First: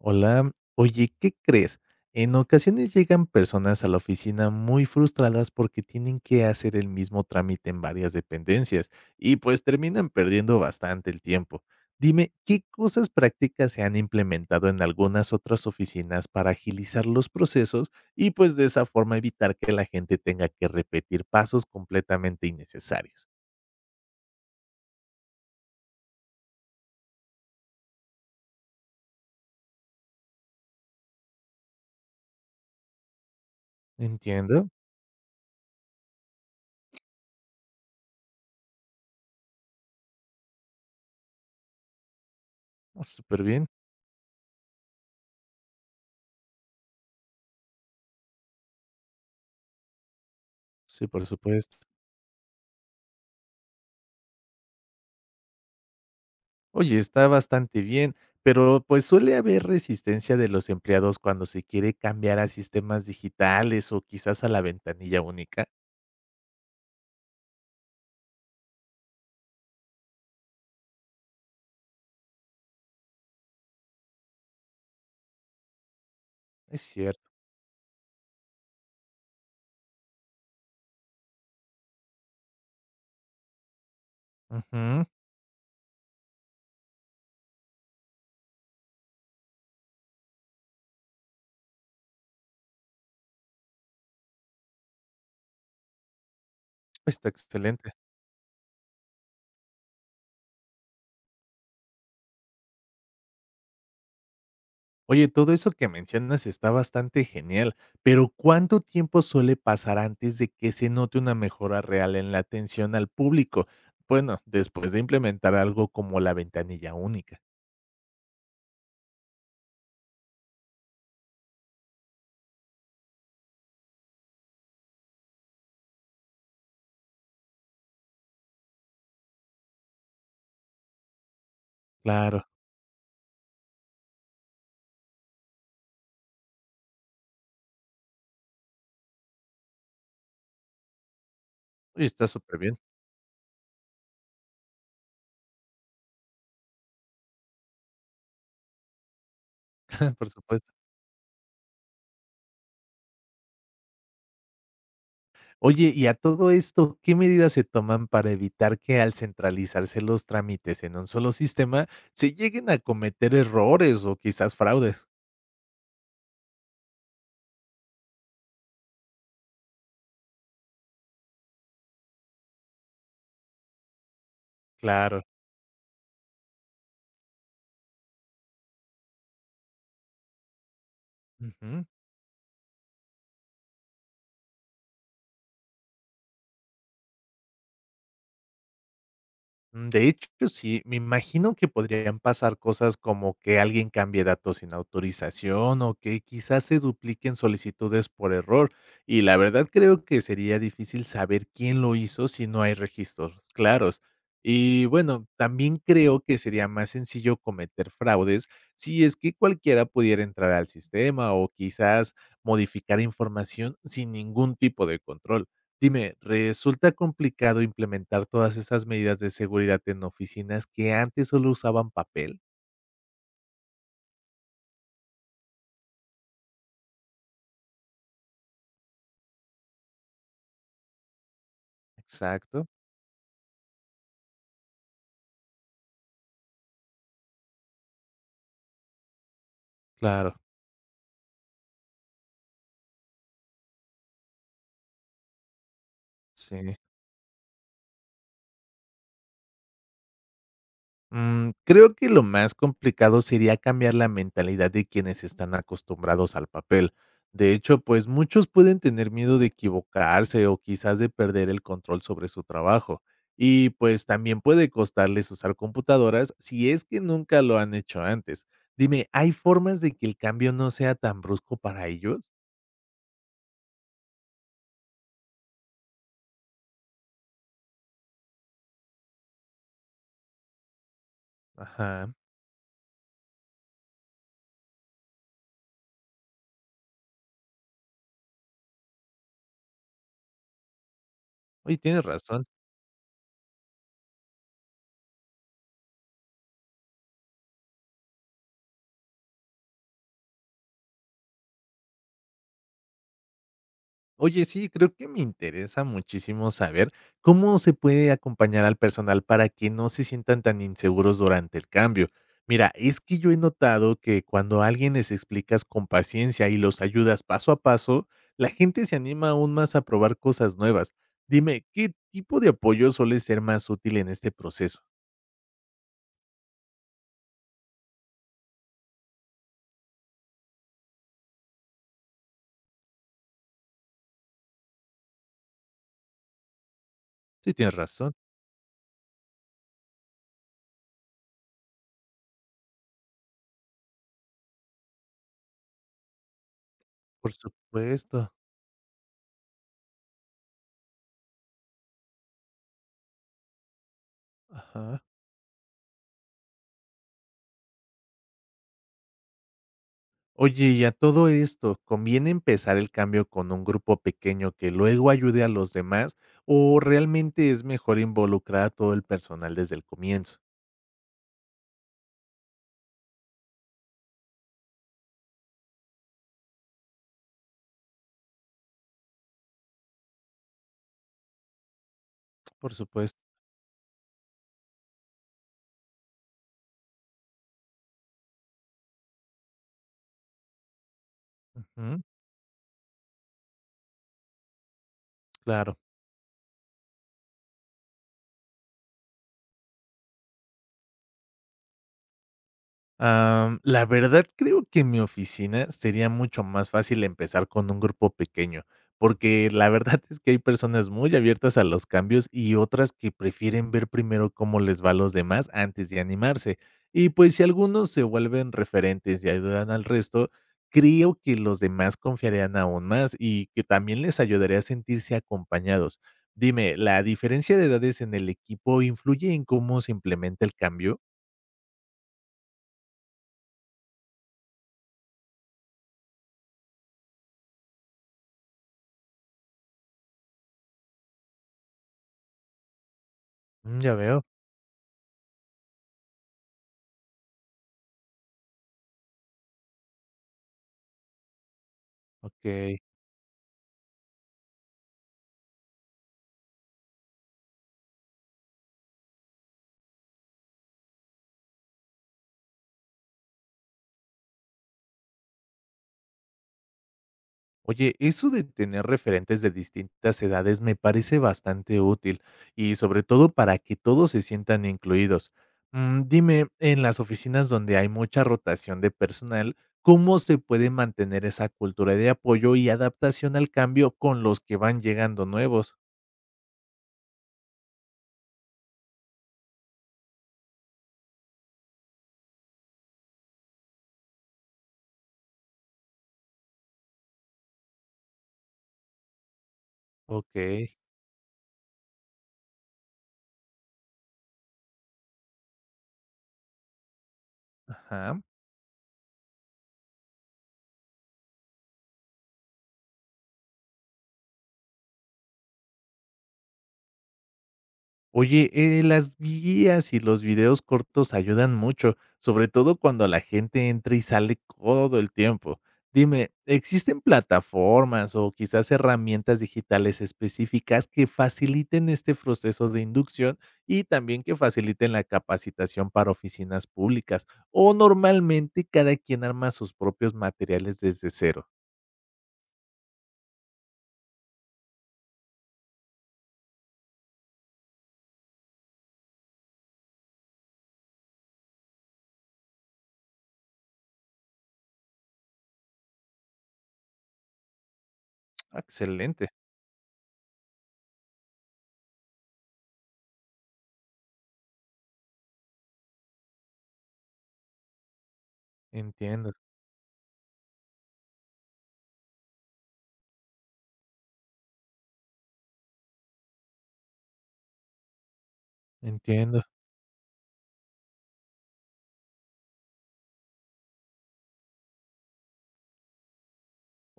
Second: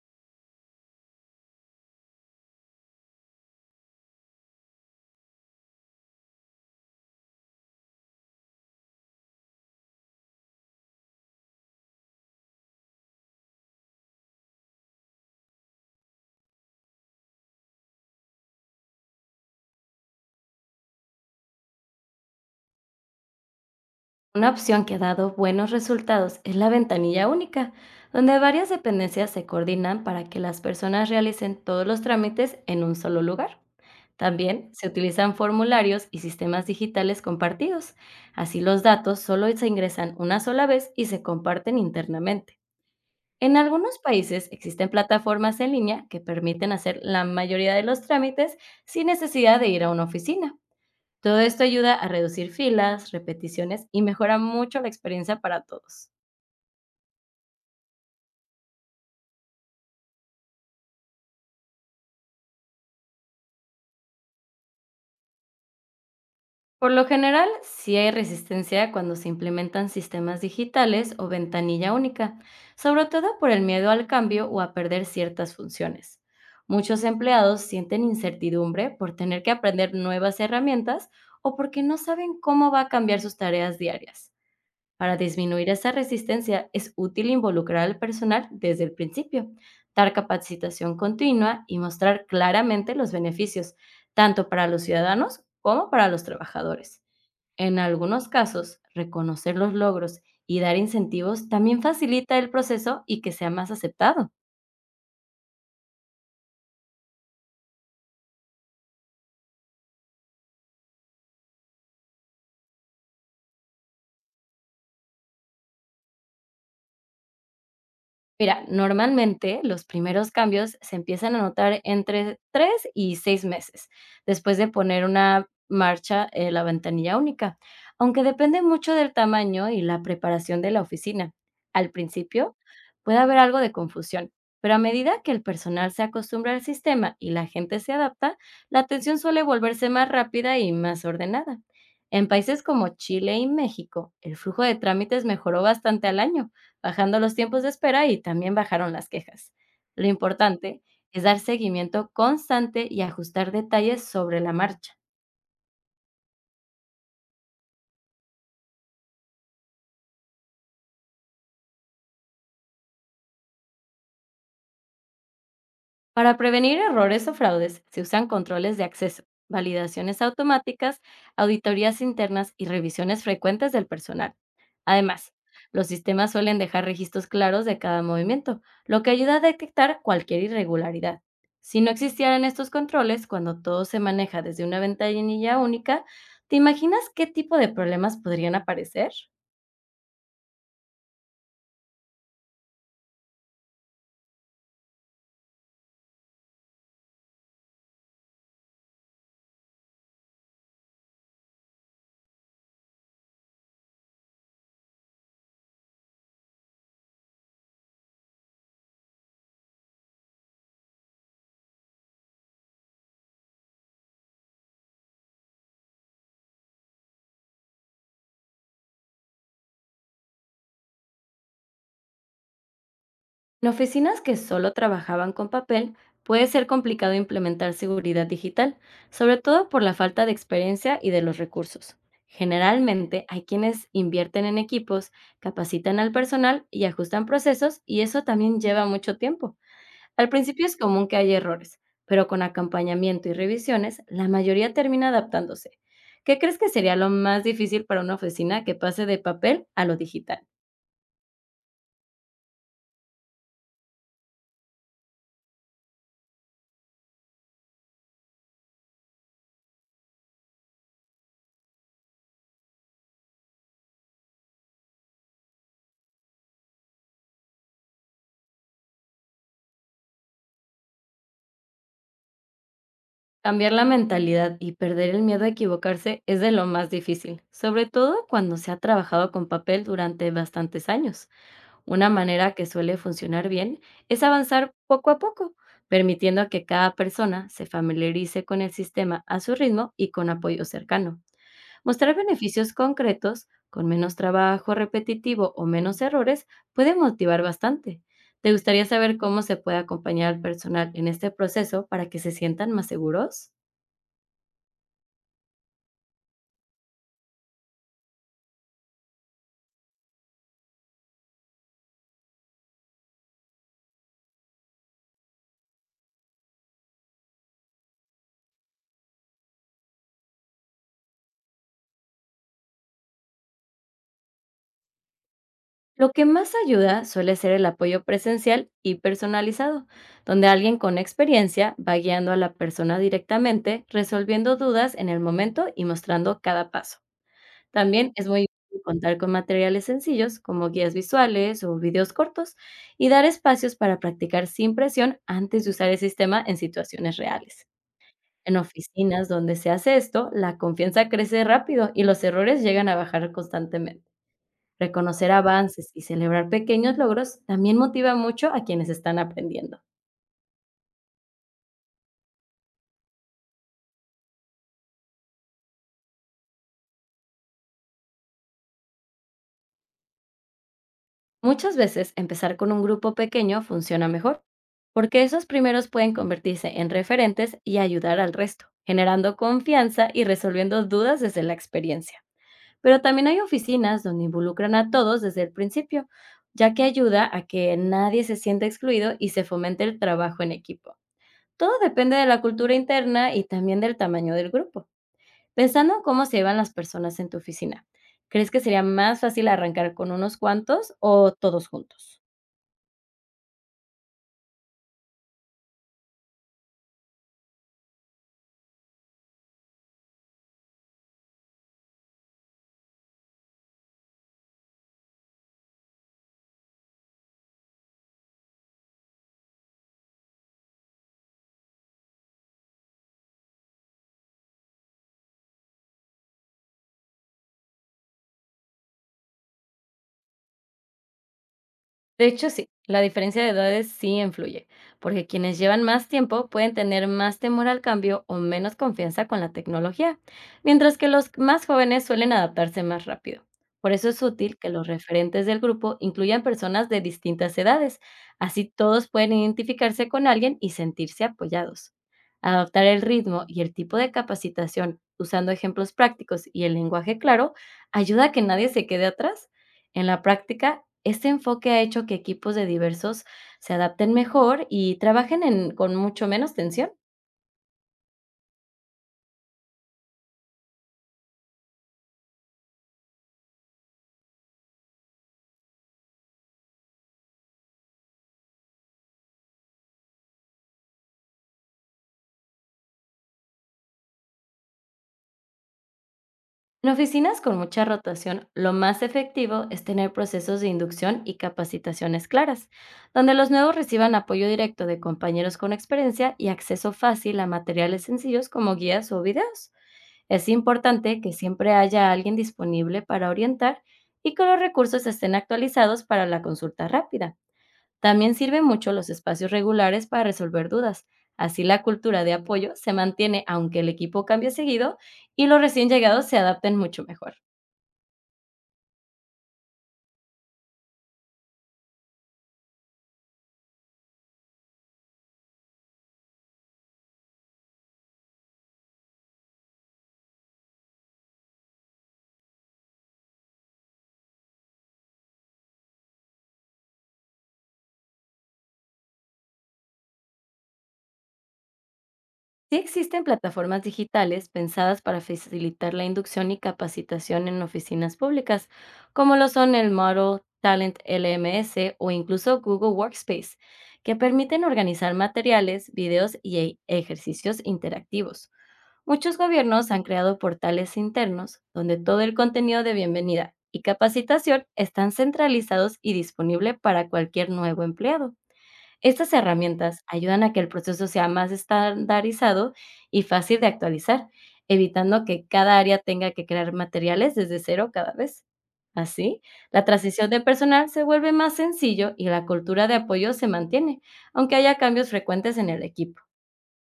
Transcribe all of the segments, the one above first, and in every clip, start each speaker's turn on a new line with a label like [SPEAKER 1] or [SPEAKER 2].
[SPEAKER 1] Hola, oye, ¿qué crees? En ocasiones llegan personas a la oficina muy frustradas porque tienen que hacer el mismo trámite en varias dependencias y pues terminan perdiendo bastante el tiempo. Dime, ¿qué cosas prácticas se han implementado en algunas otras oficinas para agilizar los procesos y pues de esa forma evitar que la gente tenga que repetir pasos completamente innecesarios?
[SPEAKER 2] Una opción que ha dado buenos resultados es la ventanilla única, donde varias dependencias se coordinan para que las personas realicen todos los trámites en un solo lugar.
[SPEAKER 1] Entiendo.
[SPEAKER 2] También se utilizan formularios y sistemas digitales compartidos. Así los datos solo se ingresan una sola vez y se comparten internamente.
[SPEAKER 1] Oh, súper
[SPEAKER 2] En
[SPEAKER 1] bien.
[SPEAKER 2] algunos países existen plataformas en línea que permiten hacer la mayoría de los trámites sin necesidad de ir a una oficina.
[SPEAKER 1] Sí, por
[SPEAKER 2] Todo esto
[SPEAKER 1] supuesto.
[SPEAKER 2] ayuda a reducir filas, repeticiones y mejora mucho la experiencia para todos.
[SPEAKER 1] Oye, está bastante bien, pero pues suele haber resistencia de los empleados cuando se quiere cambiar a sistemas digitales o quizás a la ventanilla única.
[SPEAKER 2] Por lo general, sí hay resistencia cuando se implementan sistemas digitales o ventanilla única, sobre todo por el miedo al cambio o a perder ciertas funciones.
[SPEAKER 1] Es
[SPEAKER 2] Muchos
[SPEAKER 1] cierto.
[SPEAKER 2] empleados sienten incertidumbre por tener que aprender nuevas herramientas o porque no saben cómo va a cambiar sus tareas diarias.
[SPEAKER 1] Ujú.
[SPEAKER 2] Para disminuir esa resistencia es útil involucrar al personal desde el principio, dar capacitación continua y mostrar claramente los beneficios, tanto para los ciudadanos como para los trabajadores.
[SPEAKER 1] Está
[SPEAKER 2] En
[SPEAKER 1] excelente.
[SPEAKER 2] algunos casos, reconocer los logros y dar incentivos también facilita el proceso y que sea más aceptado.
[SPEAKER 1] Oye, todo eso que mencionas está bastante genial, pero ¿cuánto tiempo suele pasar antes de que se note una mejora real en la atención al público? Bueno, después de implementar algo como la ventanilla única.
[SPEAKER 2] Mira, normalmente los primeros cambios se empiezan a notar entre 3 y 6 meses, después de poner una marcha en la ventanilla única, aunque depende mucho del tamaño y la preparación de la oficina. Al
[SPEAKER 1] Claro.
[SPEAKER 2] principio puede haber algo de confusión, pero a medida que el personal se acostumbra al sistema y la gente se adapta, la atención suele volverse más rápida y más ordenada.
[SPEAKER 1] Oye,
[SPEAKER 2] En
[SPEAKER 1] está súper
[SPEAKER 2] países
[SPEAKER 1] bien.
[SPEAKER 2] como Chile y México, el flujo de trámites mejoró bastante al año, bajando los tiempos de espera, y también bajaron las quejas. Lo
[SPEAKER 1] Por supuesto.
[SPEAKER 2] importante es dar seguimiento constante y ajustar detalles sobre la marcha.
[SPEAKER 1] Oye, y a todo esto, ¿qué medidas se toman para evitar que al centralizarse los trámites en un solo sistema se lleguen a cometer errores o quizás fraudes?
[SPEAKER 2] Para prevenir errores o fraudes, se usan controles de acceso, validaciones automáticas, auditorías internas y revisiones frecuentes del personal.
[SPEAKER 1] Claro.
[SPEAKER 2] Además, los sistemas suelen dejar registros claros de cada movimiento, lo que ayuda a detectar cualquier irregularidad. Si
[SPEAKER 1] Ujú.
[SPEAKER 2] no existieran estos controles, cuando todo se maneja desde una ventanilla única, ¿te imaginas qué tipo de problemas podrían aparecer?
[SPEAKER 1] De hecho, sí, me imagino que podrían pasar cosas como que alguien cambie datos sin autorización o que quizás se dupliquen solicitudes por error. Y la verdad creo que sería difícil saber quién lo hizo si no hay registros claros. Y bueno, también creo que sería más sencillo cometer fraudes si es que cualquiera pudiera entrar al sistema o quizás modificar información sin ningún tipo de control. Dime, ¿resulta complicado implementar todas esas medidas de seguridad en oficinas que antes solo usaban papel?
[SPEAKER 2] En oficinas que solo trabajaban con papel, puede ser complicado implementar seguridad digital, sobre todo por la falta de experiencia y de los recursos.
[SPEAKER 1] Exacto.
[SPEAKER 2] Generalmente hay quienes invierten en equipos, capacitan al personal y ajustan procesos, y eso también lleva mucho tiempo. Al
[SPEAKER 1] Claro,
[SPEAKER 2] principio es común que haya errores, pero con acompañamiento y revisiones, la mayoría termina adaptándose. ¿Qué crees que
[SPEAKER 1] sí.
[SPEAKER 2] sería lo más difícil para una oficina que pase de papel a lo digital?
[SPEAKER 1] Creo que lo más complicado sería cambiar la mentalidad de quienes están acostumbrados al papel. De hecho, pues muchos pueden tener miedo de equivocarse o quizás de perder el control sobre su trabajo. Y pues también puede costarles usar computadoras si es que nunca lo han hecho antes. Dime, ¿hay formas de que el cambio no sea tan brusco para ellos?
[SPEAKER 2] Cambiar la mentalidad y perder el miedo a equivocarse es de lo más difícil, sobre todo cuando se ha trabajado con papel durante bastantes años. Una
[SPEAKER 1] Ajá.
[SPEAKER 2] manera que suele funcionar bien es avanzar poco a poco, permitiendo que cada persona se familiarice con el sistema a su ritmo y con apoyo cercano.
[SPEAKER 1] Oye, tienes
[SPEAKER 2] Mostrar
[SPEAKER 1] razón.
[SPEAKER 2] beneficios concretos, con menos trabajo repetitivo o menos errores, puede motivar bastante. ¿Te gustaría saber cómo se puede acompañar al personal en este proceso para que se sientan más seguros?
[SPEAKER 1] Oye, sí, creo que me interesa muchísimo saber cómo se puede acompañar al personal para que no se sientan tan inseguros durante el cambio. Mira, es que yo he notado que cuando a alguien les explicas con paciencia y los ayudas paso a paso, la gente se anima aún más a probar cosas nuevas. Dime, ¿qué tipo de apoyo suele ser más útil en este proceso?
[SPEAKER 2] Lo que más ayuda suele ser el apoyo presencial y personalizado, donde alguien con experiencia va guiando a la persona directamente, resolviendo dudas en el momento y mostrando cada paso.
[SPEAKER 1] Sí, tienes
[SPEAKER 2] También
[SPEAKER 1] razón,
[SPEAKER 2] es muy útil contar con materiales sencillos, como guías visuales o videos cortos, y dar espacios para practicar sin presión antes de usar el sistema en situaciones
[SPEAKER 1] por
[SPEAKER 2] reales.
[SPEAKER 1] supuesto.
[SPEAKER 2] En oficinas donde se hace esto, la confianza crece rápido y los errores llegan a bajar constantemente.
[SPEAKER 1] Ajá.
[SPEAKER 2] Reconocer avances y celebrar pequeños logros también motiva mucho a quienes están aprendiendo.
[SPEAKER 1] Oye, y a todo esto, ¿conviene empezar el cambio con un grupo pequeño que luego ayude a los demás o realmente es mejor involucrar a todo el personal desde el comienzo?
[SPEAKER 2] Muchas veces empezar con un grupo pequeño funciona mejor, porque esos primeros pueden convertirse en referentes y ayudar al resto, generando confianza y resolviendo dudas desde la experiencia.
[SPEAKER 1] Por
[SPEAKER 2] Pero
[SPEAKER 1] supuesto.
[SPEAKER 2] también hay oficinas donde involucran a todos desde el principio, ya que ayuda a que nadie se sienta excluido y se fomente el trabajo en equipo. Todo
[SPEAKER 1] Ujú,
[SPEAKER 2] depende de la cultura interna y también del tamaño del grupo.
[SPEAKER 1] claro.
[SPEAKER 2] Pensando en cómo se llevan las personas en tu oficina, ¿crees que sería más fácil arrancar con unos cuantos o todos juntos?
[SPEAKER 1] La verdad creo que en mi oficina sería mucho más fácil empezar con un grupo pequeño, porque la verdad es que hay personas muy abiertas a los cambios y otras que prefieren ver primero cómo les va a los demás antes de animarse. Y pues si algunos se vuelven referentes y ayudan al resto, creo que los demás confiarían aún más y que también les ayudaría a sentirse acompañados. Dime, ¿la diferencia de edades en el equipo influye en cómo se implementa el cambio?
[SPEAKER 2] De hecho, sí, la diferencia de edades sí influye, porque quienes llevan más tiempo pueden tener más temor al cambio o menos confianza con la tecnología, mientras que los más jóvenes suelen adaptarse más rápido. Por
[SPEAKER 1] Ya
[SPEAKER 2] eso
[SPEAKER 1] veo,
[SPEAKER 2] es útil que los referentes del grupo incluyan personas de distintas edades, así todos pueden identificarse con alguien y sentirse apoyados.
[SPEAKER 1] ok.
[SPEAKER 2] Adaptar el ritmo y el tipo de capacitación usando ejemplos prácticos y el lenguaje claro ayuda a que nadie se quede atrás. En la práctica, este enfoque ha hecho que equipos de diversos se adapten mejor y trabajen con mucho menos tensión.
[SPEAKER 1] Oye, eso de tener referentes de distintas edades me parece bastante útil y sobre todo para que todos se sientan incluidos. Dime, en las oficinas donde hay mucha rotación de personal, ¿cómo se puede mantener esa cultura de apoyo y adaptación al cambio con los que van llegando nuevos?
[SPEAKER 2] En oficinas con mucha rotación, lo más efectivo es tener procesos de inducción y capacitaciones claras, donde los nuevos reciban apoyo directo de compañeros con experiencia y acceso fácil a materiales sencillos como guías o videos.
[SPEAKER 1] Ok,
[SPEAKER 2] Es importante que siempre haya alguien disponible para orientar y que los recursos estén actualizados para la consulta rápida.
[SPEAKER 1] ajá.
[SPEAKER 2] También sirven mucho los espacios regulares para resolver dudas. Así la cultura de apoyo se mantiene aunque el equipo cambie seguido, y los recién llegados se adapten mucho mejor.
[SPEAKER 1] Oye, las guías y los videos cortos ayudan mucho, sobre todo cuando la gente entra y sale todo el tiempo. Dime, ¿existen plataformas o quizás herramientas digitales específicas que faciliten este proceso de inducción y también que faciliten la capacitación para oficinas públicas? ¿O normalmente cada quien arma sus propios materiales desde cero?
[SPEAKER 2] Sí existen plataformas digitales pensadas para facilitar la inducción y capacitación en oficinas públicas, como lo son el Model Talent LMS o incluso Google Workspace, que permiten organizar materiales, videos y ejercicios interactivos.
[SPEAKER 1] Ah, excelente,
[SPEAKER 2] Muchos gobiernos han creado portales internos donde todo el contenido de bienvenida y capacitación están centralizados y disponible para cualquier nuevo empleado.
[SPEAKER 1] entiendo,
[SPEAKER 2] Estas herramientas ayudan a que el proceso sea más estandarizado y fácil de actualizar, evitando que cada área tenga que crear materiales desde cero cada vez.
[SPEAKER 1] entiendo.
[SPEAKER 2] Así, la transición de personal se vuelve más sencillo y la cultura de apoyo se mantiene, aunque haya cambios frecuentes en el equipo.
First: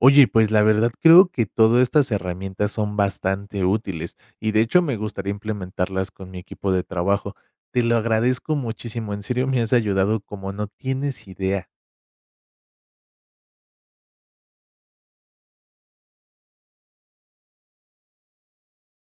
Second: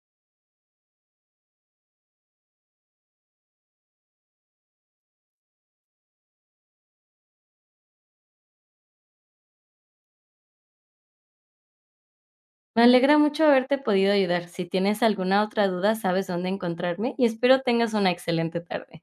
[SPEAKER 1] Oye, pues la verdad creo que todas estas herramientas son bastante útiles y de hecho me gustaría implementarlas con mi equipo de trabajo. Te lo agradezco muchísimo, en serio me has ayudado como no tienes idea.
[SPEAKER 2] Me alegra mucho haberte podido ayudar. Si tienes alguna otra duda, sabes dónde encontrarme, y espero tengas una excelente tarde.